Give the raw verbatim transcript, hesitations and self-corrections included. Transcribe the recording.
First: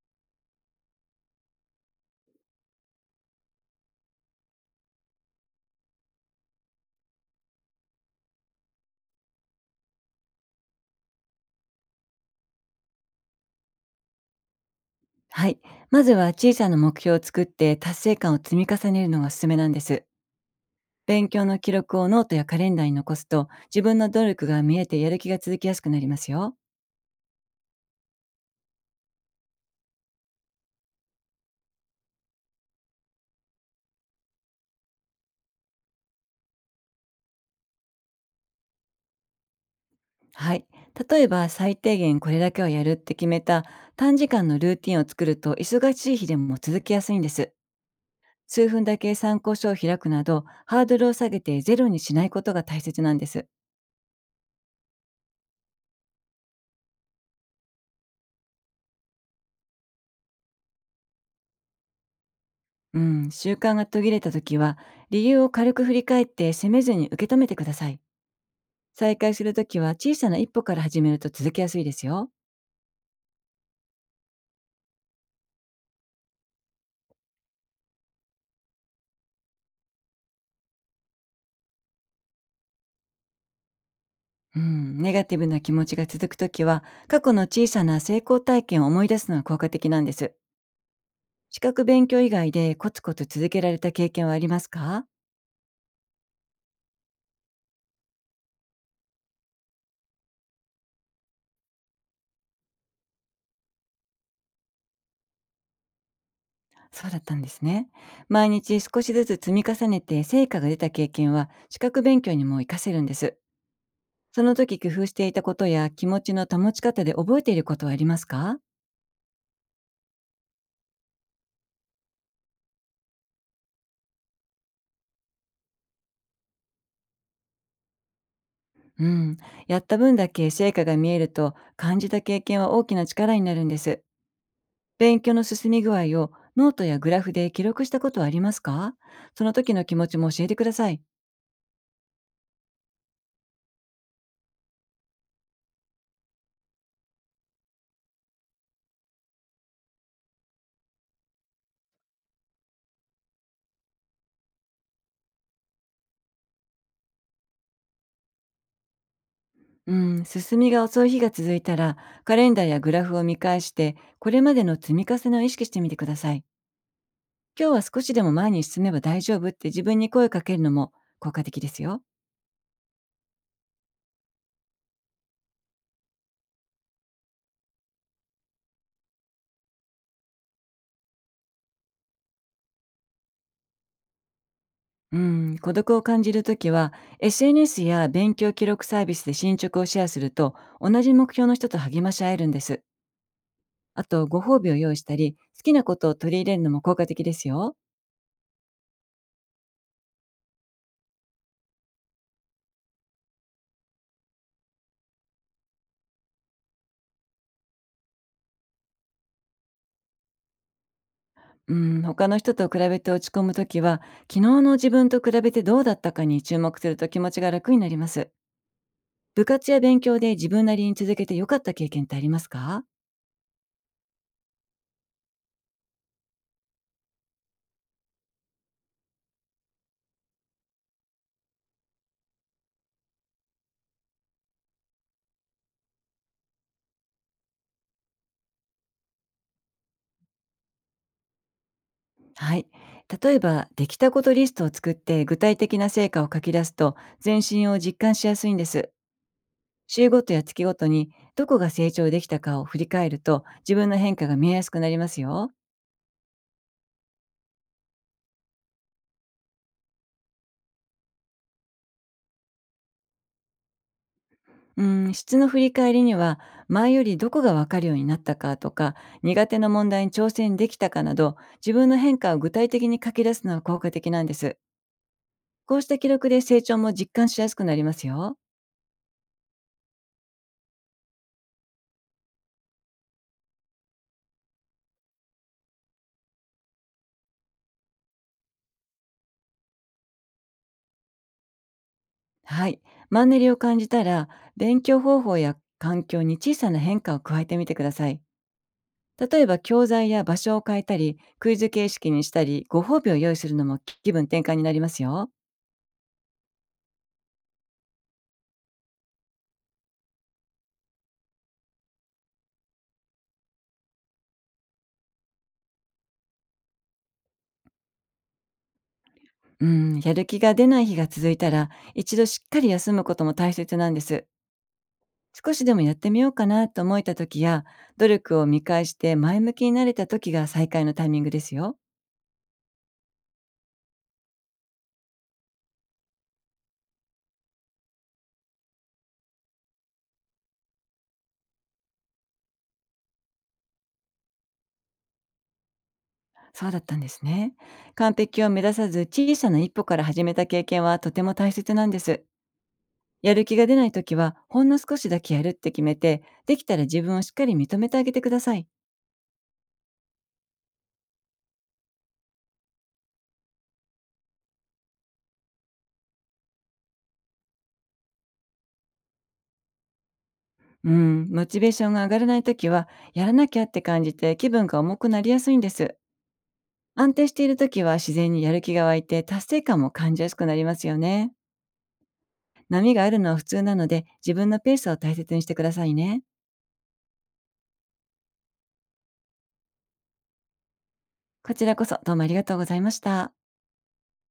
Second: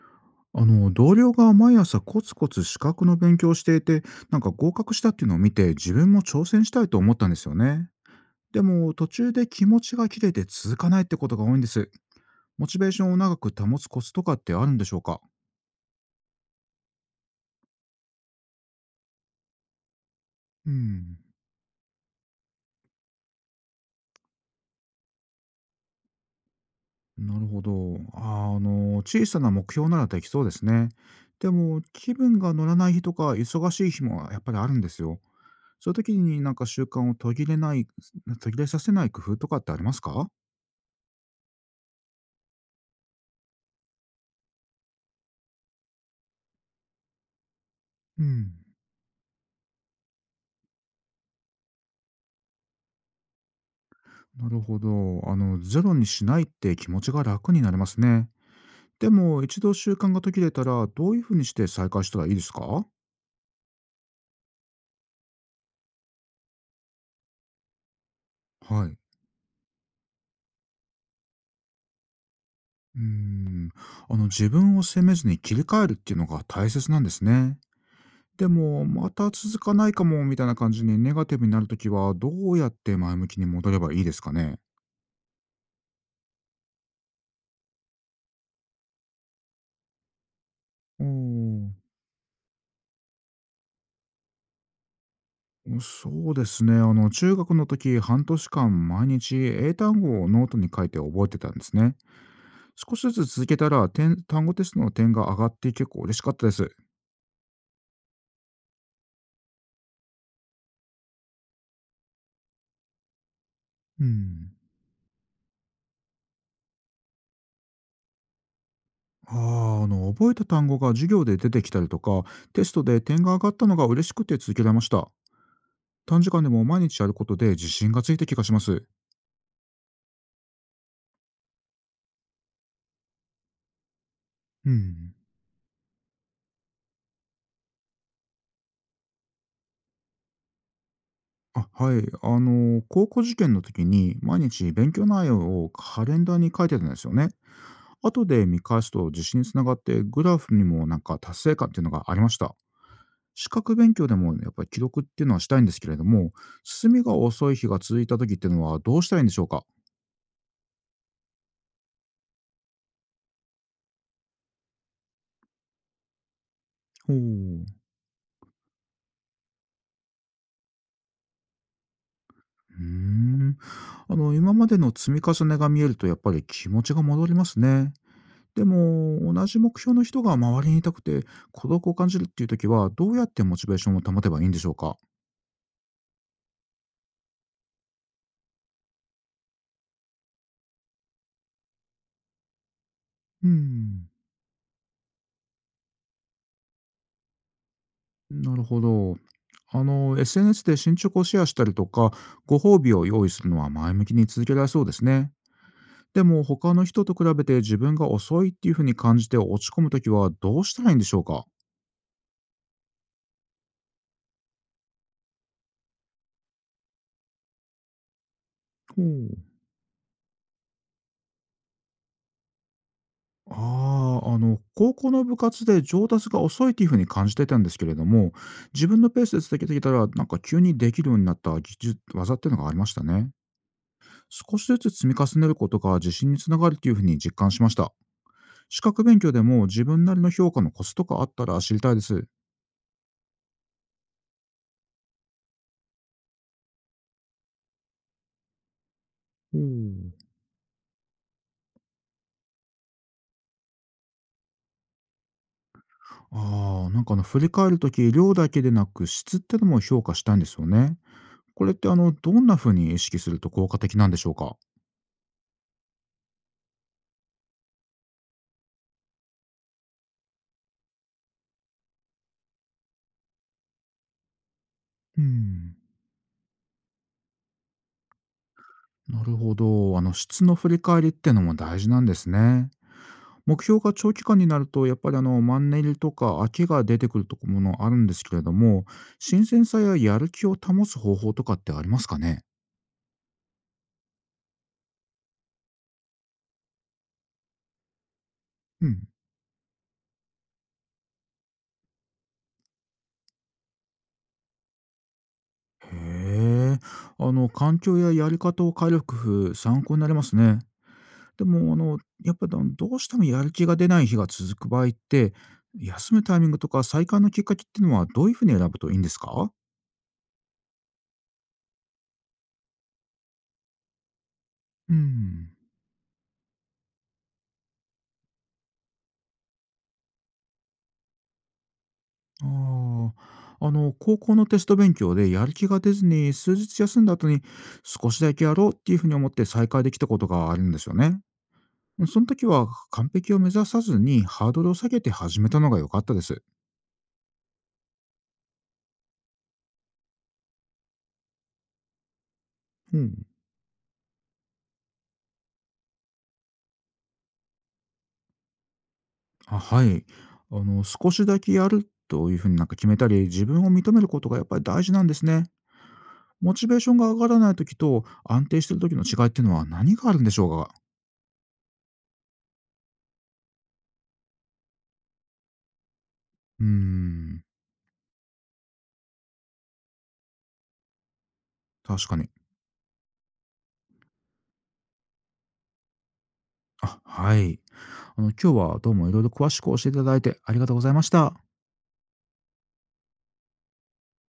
あの同僚が毎朝コツコツ資格の勉強をしていて、なんか合格したっていうのを見て自分も挑戦したいと思ったんですよね。でも途中で気持ちが切れて続かないってことが多いんです。モチベーションを長く保つコツとかってあるんでしょうか？はい。まずは小さな目標を作って達成感を積み重ねるのがおすすめなんです。うん。勉強の記録をノートやカレンダーに残すと、自分の努力が見えてやる気が続きやすくなりますよ。なるほど。あーあの小さな目標ならできそうですね。でも気分が乗らない日とか忙しい日もやっぱりあるんですよ。そういう時になんか習慣を途切れない途切れさせない工夫とかってありますか？はい。例えば最低限これだけはやるって決めた短時間のルーティンを作ると、忙しい日でも続きやすいんです。うん。数分だけ参考書を開くなどハードルを下げて、ゼロにしないことが大切なんです。なるほど。あの、ゼロにしないって気持ちが楽になりますね。でも、一度習慣が途切れたら、どういうふうにして再開したらいいですか？はうん、習慣が途切れた時は、理由を軽く振り返って責めずに受け止めてください。い。再開するときは小さな一歩から始めると続けやすいですよ。うーん。あの、自分を責めずに切り替えるっていうのが大切なんですね。でも、また続かないかも、みたいな感じにネガティブになるときは、どうやって前向きに戻ればいいですかうね？ん、ネガティブな気持ちが続くときは、過去の小さな成功体験を思い出すのが効果的なんです。お資ー。格勉強以外でコツコツ続けられた経験はありますか？そうですね。あの、中学の時、半年間毎日英単語をノートに書いて覚えてたんですね。少しずつ続けたら、点単語テストの点が上がって結構嬉しかったです。そうだったんですね。毎日少しずつ積み重ねて成果が出た経験は資格勉強にも活かせるんです。うそん。の時工夫していたことや気持ちの保ち方で覚えていることはありますか？ああ、あの、覚えた単語が授業で出てきたりとか、テストで点が上がったのが嬉しくて続けられました。短時間でも毎日やることで自信がついた気がします。うん、やった分だけ成果が見えると感じた経験は大きな力になるんです。うん。勉強の進み具合をノートやグラフで記録したことはありますか？その時の気持ちも教えてください。あ、はい。あの、高校受験の時に毎日勉強内容をカレンダーに書いてたんですよね。後で見返すと自信につながって、グラフにもなんか達成感っていうのがありました。資格勉強でもやっぱり記録っていうのはしたいんですけれども、進みが遅い日が続いた時っていうのはどうしたらいいんでしょうか？うん、進みが遅い日が続いたら、カレンダーやグラフを見返して、これまでの積み重ねを意識してみてください。ほう。うー今日は少しでも前に進めば大丈夫って自分に声をかけるのも効果的ですよ。ん。あの、今までの積み重ねが見えるとやっぱり気持ちが戻りますね。でも、同じ目標の人が周りにいたくて、孤独を感じるっていう時は、どうやってモチベーションを保てばいいんでしょうか？うん、孤独を感じるときは、エスエヌエス や勉強記録サービスで進捗をシェアすると、同じ目標の人と励まし合えるんです。うあん。と、ご褒美を用意したり、好きなことを取り入れるのも効果的ですよ。なるほど。あの、エスエヌエス で進捗をシェアしたりとか、ご褒美を用意するのは前向きに続けられそうですね。でも他の人と比べて自分が遅いっていうふうに感じて落ち込むときはどうしたらいいんでしょうか？うん、他の人と比べて落ち込むときは、昨日の自分と比べてどうだったかに注目すると気持ちが楽になります。ほう。部活や勉強で自分なりに続けて良かった経験ってありますか？ああ、あの、高校の部活で上達が遅いっていうふうに感じてたんですけれども、自分のペースで続けてきたら、なんか急にできるようになった技術、技っていうのがありましたね。少しずつ積み重ねることが自信につながるっていうふうに実感しました。資格勉強でも自分なりの評価のコツとかあったら知りたいです。はい。例えば、できたことリストを作って具体的な成果を書き出すと、全身を実感しやすいんです。おう。週ごとや月ごとに、どこが成長できたかを振り返ると、自分の変化が見えやすくなりますよ。ああ、なんかあの、振り返るとき、量だけでなく質ってのも評価したいんですよね。これってあの、どんな風に意識すると効果的なんでしょうか？うん、質の振り返りには、前よりどこが分かるようになったかとか、苦手な問題に挑戦できたかなど、自分の変化を具体的に書き出すのは効果的なんです。うん、こうした記録で成長も実感しやすくなりますよ。なるほど。あの、質の振り返りってのも大事なんですね。目標が長期間になると、やっぱりあの、マンネリとか飽きが出てくるとこものあるんですけれども、新鮮さややる気を保つ方法とかってありますかね？はい。マンネリを感じたら、勉強方法や環境に小さな変化を加えてみてください。うん。例えば教材や場所を変えたり、クイズ形式にしたり、ご褒美を用意するのも気分転換になりますよ。へえ。あの、環境ややり方を変える工夫、参考になりますね。でも、あの、やっぱ、どどうしてもやる気が出ない日が続く場合って、休むタイミングとか再開のきっかけっていうのはどういうふうに選ぶといいんですか？うん、やる気が出ない日が続いたら、一度しっかり休むことも大切なんです。うん。少しでもやってみようかなと思えた時や、努力を見返して前向きになれた時が再開のタイミングですよ。ああ、あの、高校のテスト勉強でやる気が出ずに、数日休んだ後に少しだけやろうっていうふうに思って再開できたことがあるんですよね。その時は完璧を目指さずにハードルを下げて始めたのが良かったです。そうだったんですね。完璧を目指さず小さな一歩から始めた経験はとても大切なんです。うん。やる気が出ない時は、ほんの少しだけやるって決めて、できたら自分をしっかり認めてあげてください。あ、はい。あの、少しだけやるというふうになんか決めたり、自分を認めることがやっぱり大事なんですね。モチベーションが上がらない時と安定してる時の違いっていうのは何があるんでしょうか？うん、モチベーションが上がらない時は、やらなきゃって感じて気分が重くなりやすいんです。うー安定してん、いる時は自然にやる気が湧いて達成感も感じやすくなりますよね。確かに。波があるのは普通なので自分のペースを大切にしてくださいね。あ、はい。あの今日はどうもいろいろ詳しく教えていただいてありがとうございました。こちらこそどうもありがとうございました。